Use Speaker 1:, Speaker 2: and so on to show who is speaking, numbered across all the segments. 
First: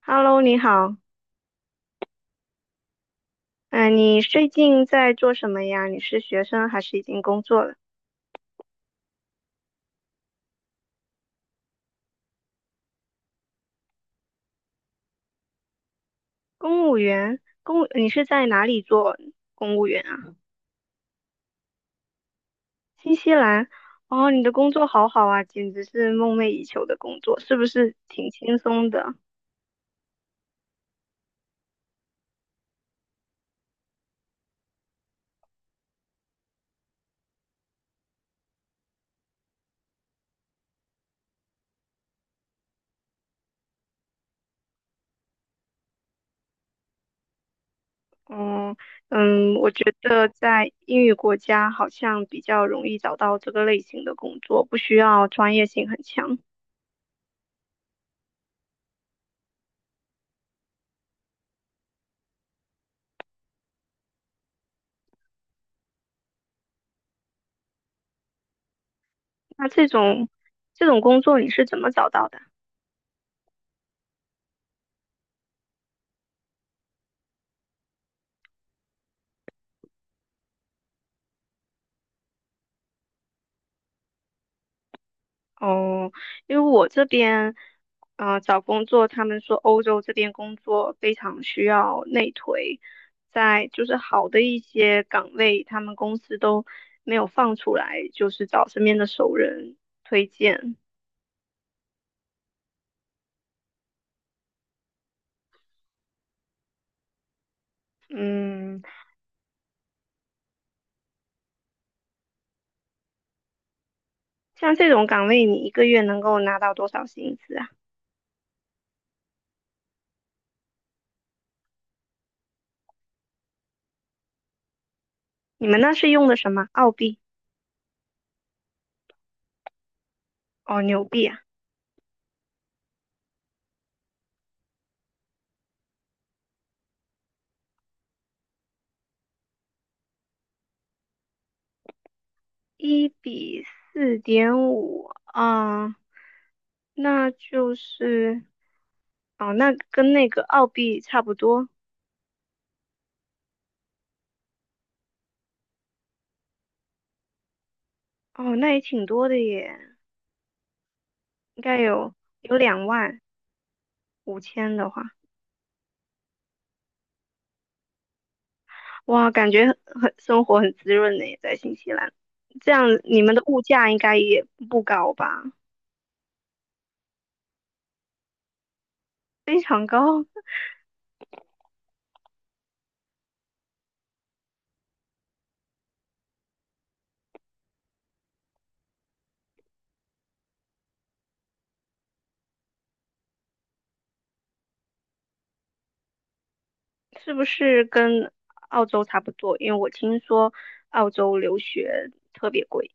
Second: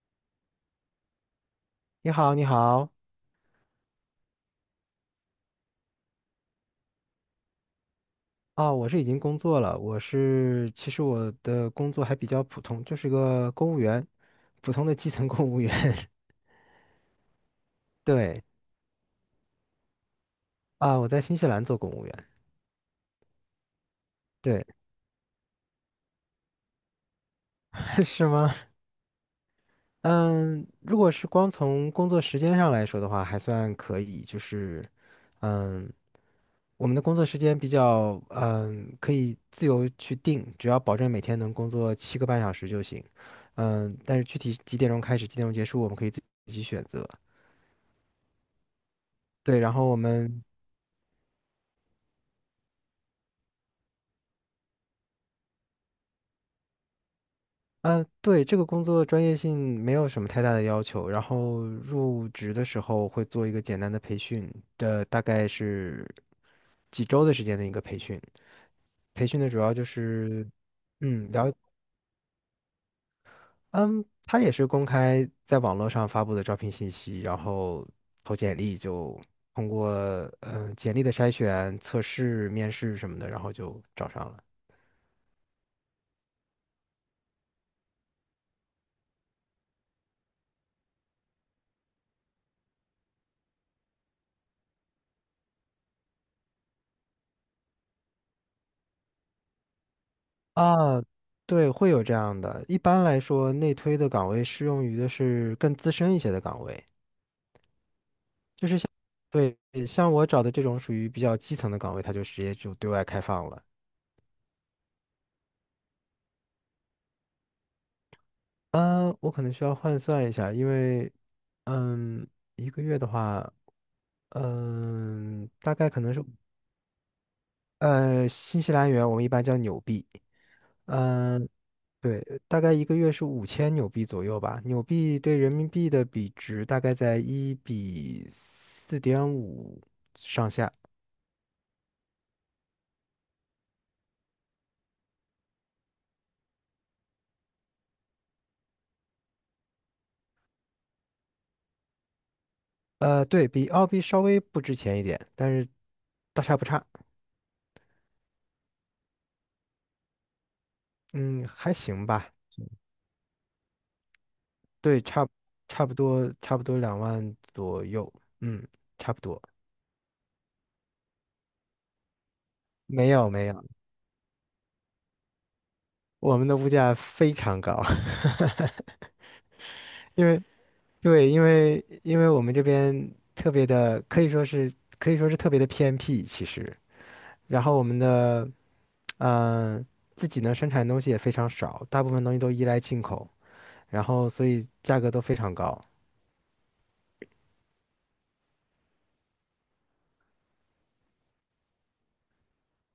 Speaker 1: Hello，你好。
Speaker 2: 你好，你好，
Speaker 1: 嗯、你最近在做什么呀？你是学生还是已经工作了？
Speaker 2: 哦，我是已经工作了，其实我的工作还比较普通，就是个公务员，普通的基层公务员。
Speaker 1: 公务员，你是
Speaker 2: 对，
Speaker 1: 在哪里做公务员啊？
Speaker 2: 啊，我在新西兰做公务员。
Speaker 1: 新西兰。哦，你的
Speaker 2: 对，
Speaker 1: 工作好好啊，简直是梦寐以求的工作，是不是
Speaker 2: 是
Speaker 1: 挺
Speaker 2: 吗？
Speaker 1: 轻松的？
Speaker 2: 嗯，如果是光从工作时间上来说的话，还算可以，就是，嗯，我们的工作时间比较，可以自由去定，只要保证每天能工作7个半小时就行。但是具体几点钟开始，几点钟结束，我们可以自己选择。
Speaker 1: 嗯嗯，
Speaker 2: 对，
Speaker 1: 我
Speaker 2: 然
Speaker 1: 觉
Speaker 2: 后我
Speaker 1: 得
Speaker 2: 们，
Speaker 1: 在英语国家好像比较容易找到这个类型的工作，不需要专业性很强。
Speaker 2: 嗯、对，这个工作专业性没有什么太大的要求，然后入职的时候会做一个简单的培训，这大概是几周的时间的一个培训。培训的主
Speaker 1: 那
Speaker 2: 要就
Speaker 1: 这种
Speaker 2: 是，
Speaker 1: 这种工
Speaker 2: 嗯，
Speaker 1: 作你
Speaker 2: 了，
Speaker 1: 是怎么找到的？
Speaker 2: 嗯，他也是公开在网络上发布的招聘信息，然后投简历就通过，简历的筛选、测试、面试什么的，然后就找上了。
Speaker 1: 哦，因为我这边，找工作，他们说欧洲这边工作非常需要内推，在就是好的一些岗位，他们公司都没有放出来，就是找身边的熟人推荐。
Speaker 2: 啊，对，会有这样的。一般来说，内推的岗位适用于的是更资深一些的岗位。
Speaker 1: 嗯，
Speaker 2: 对，像我找的这种属于比较基层的岗位，它就直接就对外开放了。
Speaker 1: 像这种岗位，你一个月能够拿到多少薪资啊？
Speaker 2: 嗯，我可能需要换算一下，因为，嗯，一个月的话，
Speaker 1: 你
Speaker 2: 大
Speaker 1: 们
Speaker 2: 概
Speaker 1: 那
Speaker 2: 可
Speaker 1: 是
Speaker 2: 能是，
Speaker 1: 用的什么？澳币？
Speaker 2: 新西兰元我们一般叫纽币。
Speaker 1: 哦，纽币啊，
Speaker 2: 嗯，对，大概一个月是5000纽币左右吧。纽币对人民币的比值大概在1:4.5上下。
Speaker 1: 1:4.5，啊，那就是。哦，那跟那个澳币差不多。
Speaker 2: 对，比澳币稍微不值钱一点，但是大差不差。
Speaker 1: 哦，那也挺多的耶，
Speaker 2: 嗯，
Speaker 1: 应
Speaker 2: 还
Speaker 1: 该
Speaker 2: 行
Speaker 1: 有
Speaker 2: 吧。
Speaker 1: 有25,000的
Speaker 2: 对，
Speaker 1: 话，
Speaker 2: 差不多2万左右。嗯，差不
Speaker 1: 哇，
Speaker 2: 多。
Speaker 1: 感觉很生活很滋润呢，在新西兰。这样
Speaker 2: 没
Speaker 1: 你
Speaker 2: 有
Speaker 1: 们的
Speaker 2: 没
Speaker 1: 物
Speaker 2: 有，
Speaker 1: 价应该也不高吧？
Speaker 2: 我们的物价非常高，
Speaker 1: 非常 高，
Speaker 2: 因为对，因为我们这边特别的，可以说是特别的偏僻，其实。然后我们的嗯、呃自己呢生产的东西也非常少，大部分东西都依赖进口，然后所以价格都非常高。
Speaker 1: 是不是跟澳洲差不多？因为我听说澳洲留学特别贵。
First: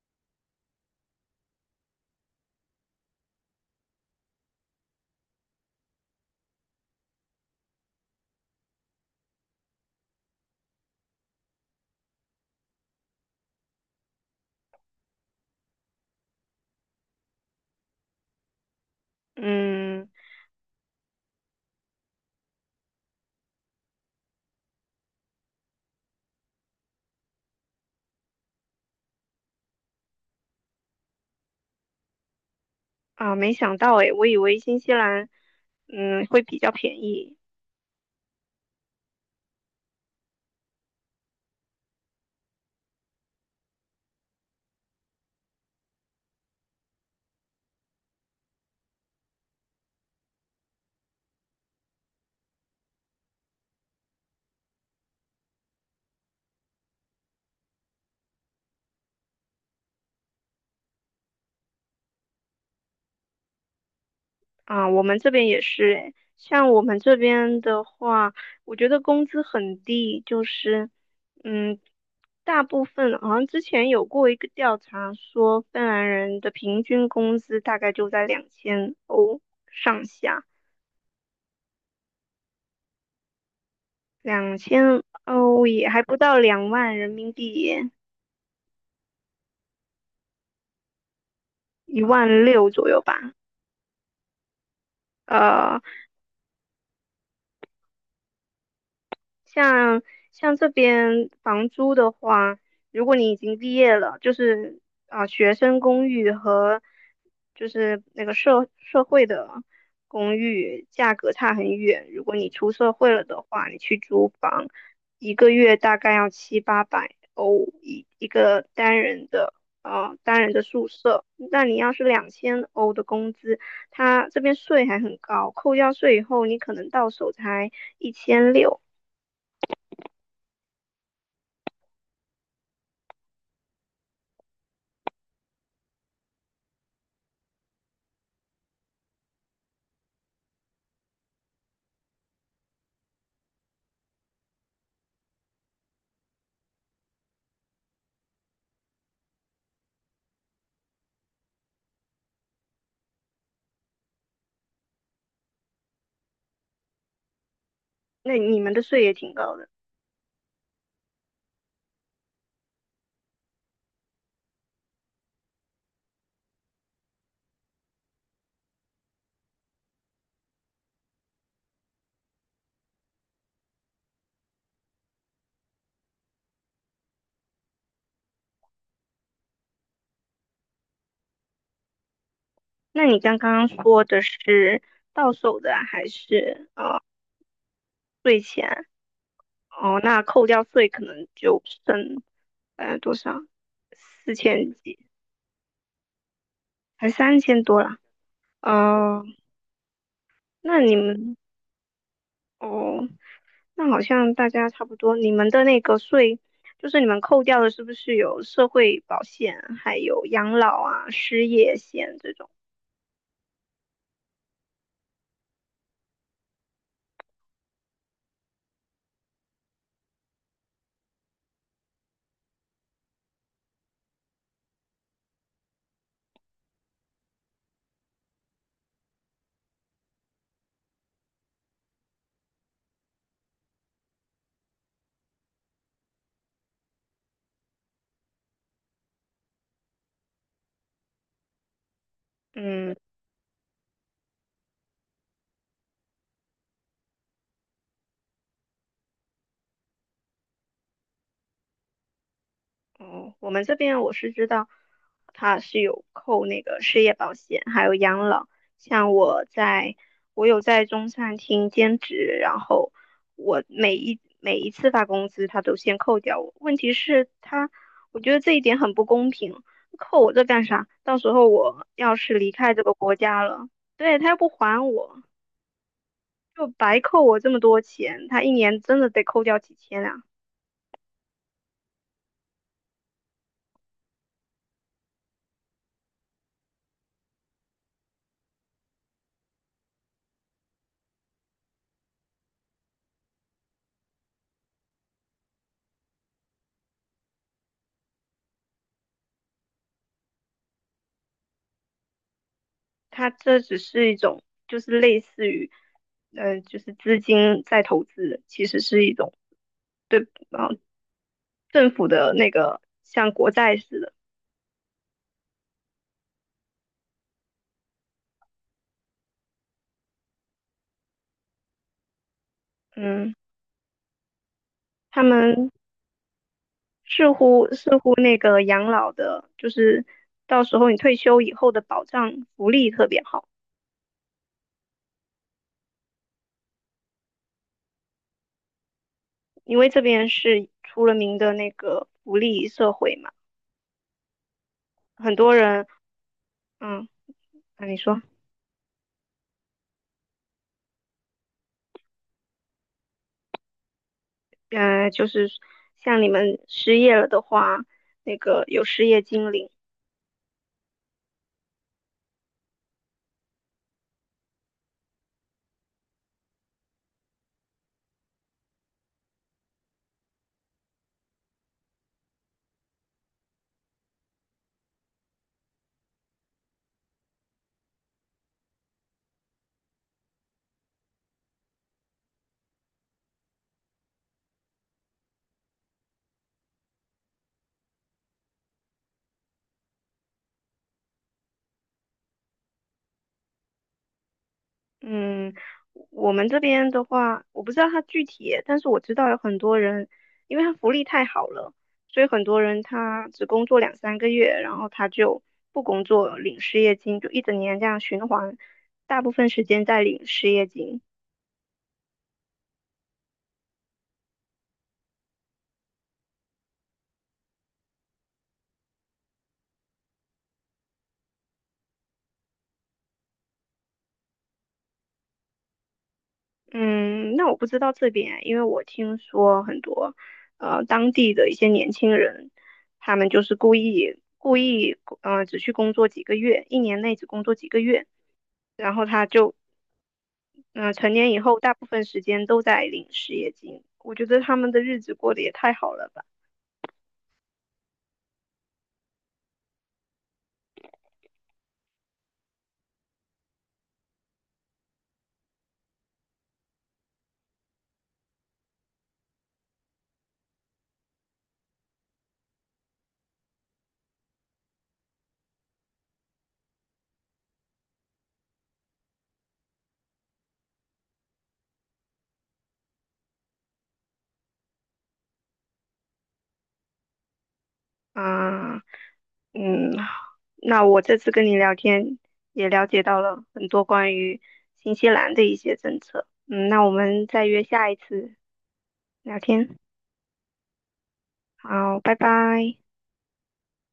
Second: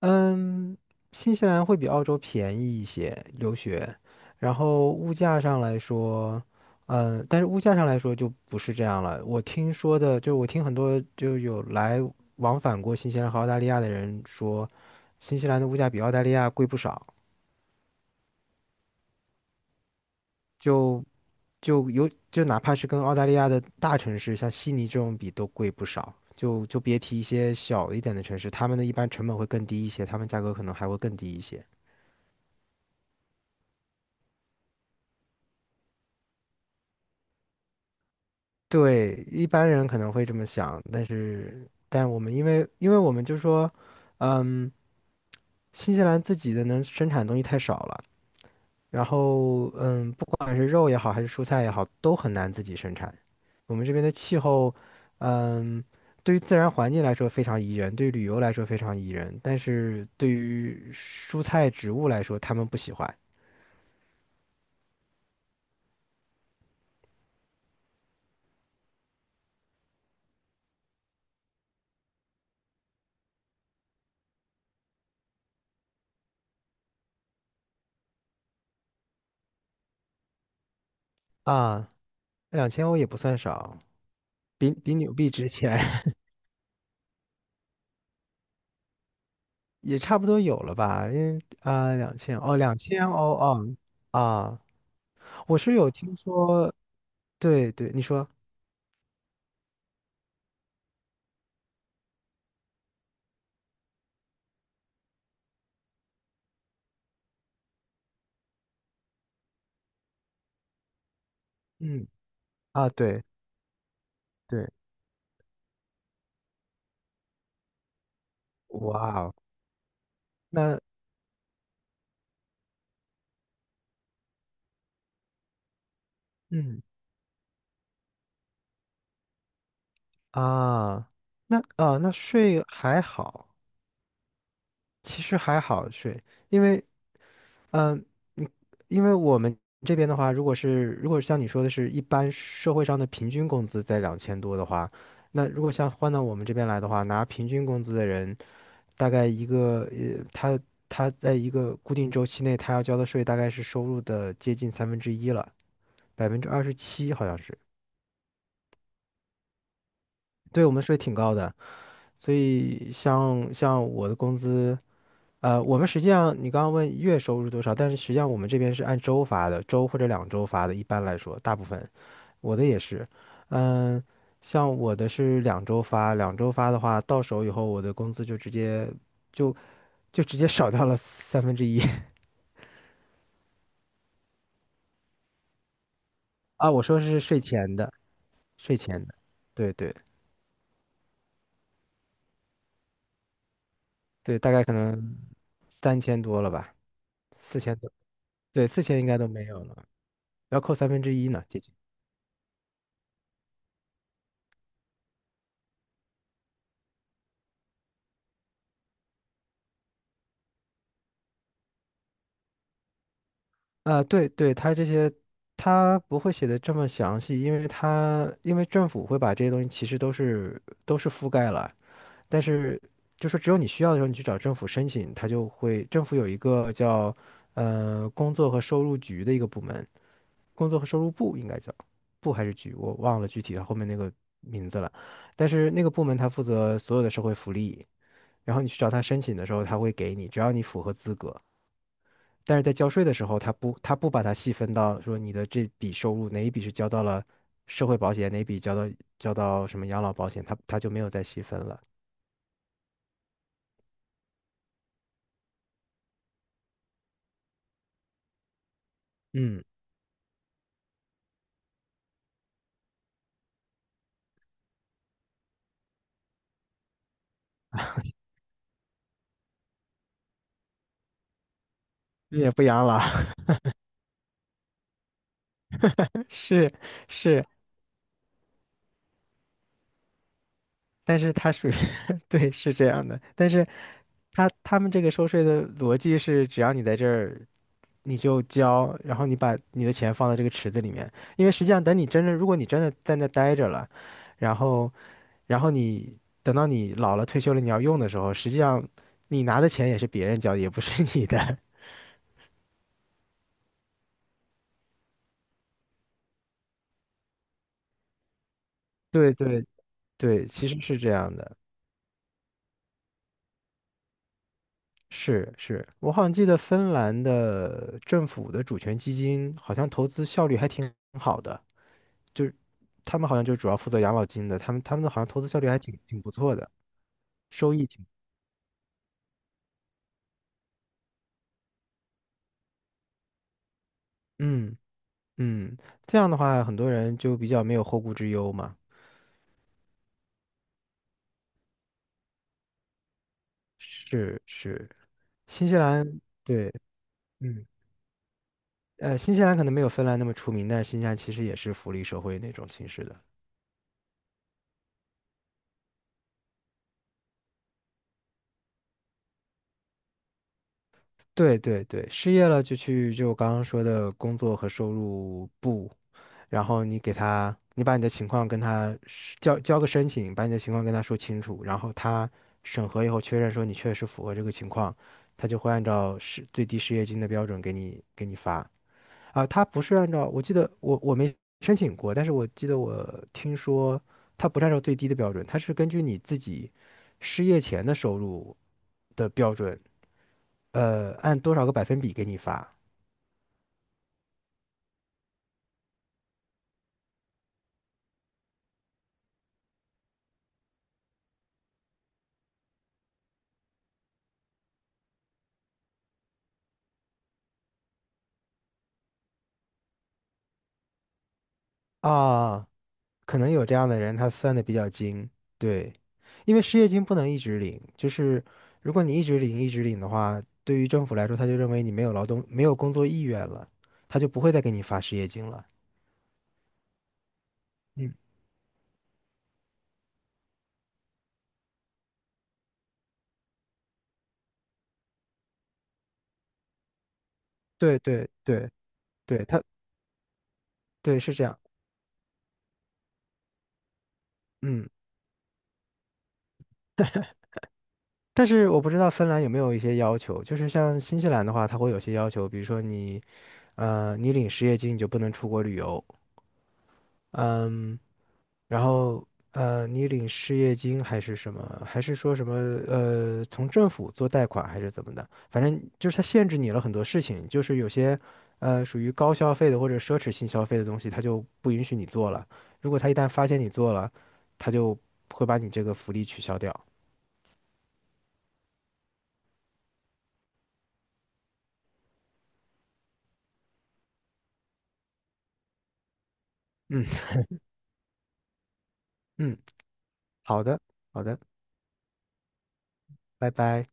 Speaker 2: 嗯，新西兰会比澳洲便宜一些留学，然后物价上来说，但是物价上来说就不是这样了。我听说的，就是我听很多就有来往返过新西兰和澳大利亚的人说，新西兰的物价比澳大利亚贵不少，
Speaker 1: 嗯
Speaker 2: 就就哪怕是跟澳大利亚的大城市，像悉尼这种比都贵不少，就别提一些小一点的城市，他们的一般成本会更低一些，他们价格可能还会更低一些。
Speaker 1: 啊，没想到诶，我以为新西兰会比较便宜。
Speaker 2: 对，一般人可能会这么想，但我们因为我们就说，嗯，新西兰自己的能生产的东西太少了，然后，不管是肉也好，还是蔬菜也好，都很难自己生产。我们这边的气候，嗯，对于自然环境来说非常宜人，对于旅游来说非常宜人，但是对于蔬菜植物来说，他们不喜欢
Speaker 1: 啊，我们这边也是诶，像我们这边的话，我觉得工资很低，就是，嗯，大部分好像之前有过一个调查说，芬兰人的平均工资大概就在两千欧上下，
Speaker 2: 啊。两千欧也不算少，
Speaker 1: 两
Speaker 2: 比
Speaker 1: 千
Speaker 2: 纽币值
Speaker 1: 欧
Speaker 2: 钱。
Speaker 1: 也还不到20,000人民币，
Speaker 2: 也差不多有了吧？因为啊，
Speaker 1: 一万六
Speaker 2: 两
Speaker 1: 左右
Speaker 2: 千欧
Speaker 1: 吧，
Speaker 2: 哦啊，我是
Speaker 1: 呃，
Speaker 2: 有听说，对对，你说，
Speaker 1: 像像这边房租的话，如果你已经毕业了，就是啊，学生公寓和就是那个社会的公寓价格差很
Speaker 2: 嗯
Speaker 1: 远。如果你出
Speaker 2: 啊，
Speaker 1: 社会
Speaker 2: 对
Speaker 1: 了的话，你去租房，
Speaker 2: 对，
Speaker 1: 一个月大概要七八百欧一个单
Speaker 2: 哇
Speaker 1: 人
Speaker 2: 哦，
Speaker 1: 的。啊单人的
Speaker 2: 那
Speaker 1: 宿舍，那你要是两千欧的工资，它这边税还很高，扣掉税以后，你可
Speaker 2: 嗯
Speaker 1: 能到手才1,600。
Speaker 2: 啊，那啊那税还好，其实还好税，因为嗯，你我们这边的话，如果是如果像你说的是一般社会上的平均工资在2000多的话，那如果像换到我们这边来的话，拿平均工资的人。大概一个他在一个固定周期内，他要交的税大概是收入的接近三分之一了，27%好像是。
Speaker 1: 那你们的税也挺高的。
Speaker 2: 对我们税挺高的，所以像我的工资，我们实际上你刚刚问月收入多少，但是实际上我们这边是按周发的，周或者两周发的，一般来说，大部分我的也是，嗯、像我的是两周发，两周发的话，到手以后我的工资就就直接少掉了三分之一。
Speaker 1: 那你刚刚说的是到手的还是
Speaker 2: 啊，我说是税前的，
Speaker 1: 税前？
Speaker 2: 税前的，对对
Speaker 1: 哦，那扣掉税可能就剩多少？四
Speaker 2: 对，大概
Speaker 1: 千
Speaker 2: 可
Speaker 1: 几，
Speaker 2: 能3000多了吧，
Speaker 1: 还三
Speaker 2: 四
Speaker 1: 千
Speaker 2: 千
Speaker 1: 多
Speaker 2: 多，
Speaker 1: 啦。
Speaker 2: 对，四千应该
Speaker 1: 哦，
Speaker 2: 都没有了，要扣
Speaker 1: 那
Speaker 2: 三
Speaker 1: 你
Speaker 2: 分之一
Speaker 1: 们
Speaker 2: 呢，接近。
Speaker 1: 哦，那好像大家差不多。你们的那个税，就是你们扣掉的，是不是有社会保险，还有养老啊、失业险这种？
Speaker 2: 啊，对对，他这些他不会写的这么详细，因为政府会把这些东西其实都是覆盖了，但是就是只有你需要的时候，你去找政府申请，他就会政府有一个叫工作和收入局的一个部门，工作和收入部应该叫部还是局，我忘了具体的后面那个名字了。但是那个部门它负责所有的社会福利，然后你去找他申请的时候，他会给你，只要你符合资格。但是在交
Speaker 1: 嗯。
Speaker 2: 税的时候，他不把它细分到说你的这笔收入哪一笔是交到了社会保险，哪一笔交到交到什么养老保险，他他就没有再细分了。
Speaker 1: 哦，我们这边我是知道，他是有扣那个失业保险，还有养老。像我
Speaker 2: 嗯，
Speaker 1: 在，我有在中餐厅兼职，然后我每一次发工资，他都先扣掉我。问题是他，我觉得这一点很不公平，扣我这干啥？到时候我要是
Speaker 2: 你
Speaker 1: 离
Speaker 2: 也不
Speaker 1: 开这
Speaker 2: 养
Speaker 1: 个
Speaker 2: 老，
Speaker 1: 国家了，对，他又不还我，就
Speaker 2: 是
Speaker 1: 白扣我
Speaker 2: 是。
Speaker 1: 这么多钱，他一年真的得扣掉几千啊。
Speaker 2: 但是它属于 对，是这样的。但是他们这个收税的逻辑是，只要你在这儿你就交，然后你把你的钱放在这个池子里面，因为实际上等你真正，如果你真的在那待着了，然后你等到你老了退休了你要用的时候，实际上你拿的钱也是别人交的，也不是你的。
Speaker 1: 它这只是一种，就是类似于，就是资金在投资的其实是一种
Speaker 2: 对对
Speaker 1: 对，
Speaker 2: 对，其
Speaker 1: 啊
Speaker 2: 实是这样的。
Speaker 1: 政府的那个像国债似的，
Speaker 2: 是是，我好像记得芬兰的政府的主权基金好像投资效率还挺好的，就是他们
Speaker 1: 嗯，
Speaker 2: 好像就主要负责养老金的，他们的好
Speaker 1: 他
Speaker 2: 像投资效率
Speaker 1: 们
Speaker 2: 还挺不错的，
Speaker 1: 似乎
Speaker 2: 收益
Speaker 1: 似
Speaker 2: 挺，
Speaker 1: 乎那个养老的，就是到时候你退休以后的保障福利特别好，
Speaker 2: 嗯。嗯，这样的话，很多人就比较没有后顾之忧嘛。
Speaker 1: 因为这边是出了名的那个福利社会嘛，
Speaker 2: 是是，
Speaker 1: 很多
Speaker 2: 新西
Speaker 1: 人，
Speaker 2: 兰对，
Speaker 1: 嗯，
Speaker 2: 嗯，
Speaker 1: 那你说
Speaker 2: 呃，新西兰可能没有芬兰那么出名，但是新西兰其实也是福利社会那种形式的。
Speaker 1: 嗯，呃，就是像你们失业了的话，那个有失业金领。
Speaker 2: 对对对，失业了就去就我刚刚说的工作和收入部，然后你给他，你把你的情况跟他交个申请，把你的情况跟他说清楚，然后他审核以后确认说你确实符合这个情况，他就会按照最低失业金的标准给你发。啊，他不是按照，我记得我没申请过，但是我记得我听说他不是按照最低的标准，他是根据你自己失业前的收入的标准，按多少个百分比给你发
Speaker 1: 嗯，我们这边的话，我不知道他具体，但是我知道有很多人，因为他福利太好了，所以很多人他只工作两三个月，然后他就不工作，领失业金，就一整年这样循环，大部分时间在领失业金。
Speaker 2: 啊，可能有这样的人，他算的比较精，对，因为失业金不能一直领，就是如果你一直领一直领的话，对于政府来说，他就认为你没有劳动没有工作意愿了，他就不会再给你发失业金了。
Speaker 1: 嗯，那我不知道这
Speaker 2: 嗯，
Speaker 1: 边，因为我听说很多，当地的一些年轻人，他们就是故意，只去工作几个月，一年内只工作几个
Speaker 2: 对
Speaker 1: 月。
Speaker 2: 对对
Speaker 1: 然后他
Speaker 2: 对，
Speaker 1: 就成
Speaker 2: 对
Speaker 1: 年
Speaker 2: 是
Speaker 1: 以
Speaker 2: 这样。
Speaker 1: 后大部分时间都在领失业金，我觉得他们的
Speaker 2: 嗯。
Speaker 1: 日子过得也太好了吧。
Speaker 2: 但是我不知道芬兰有没有一些要求，就是像新西兰的话，它会有些要求，比如说你，你领失业金你就不能出国旅游，嗯，然后，你领失业金还是什么，还是说什么，从政府做贷款还是怎么的，反正就是它限制你了很多事情，就是有些，属于高消费的或者奢侈性消费的东西，它就不允许你做了。如果他一旦发现你做了，他就会把你这个福利取消掉。
Speaker 1: 啊，嗯，那我这次跟你聊天也了解到了很多关于新西兰的一些政策。嗯，那我
Speaker 2: 嗯
Speaker 1: 们再约下一次 聊
Speaker 2: 嗯，
Speaker 1: 天。
Speaker 2: 好的好的，
Speaker 1: 好，拜拜。
Speaker 2: 拜拜。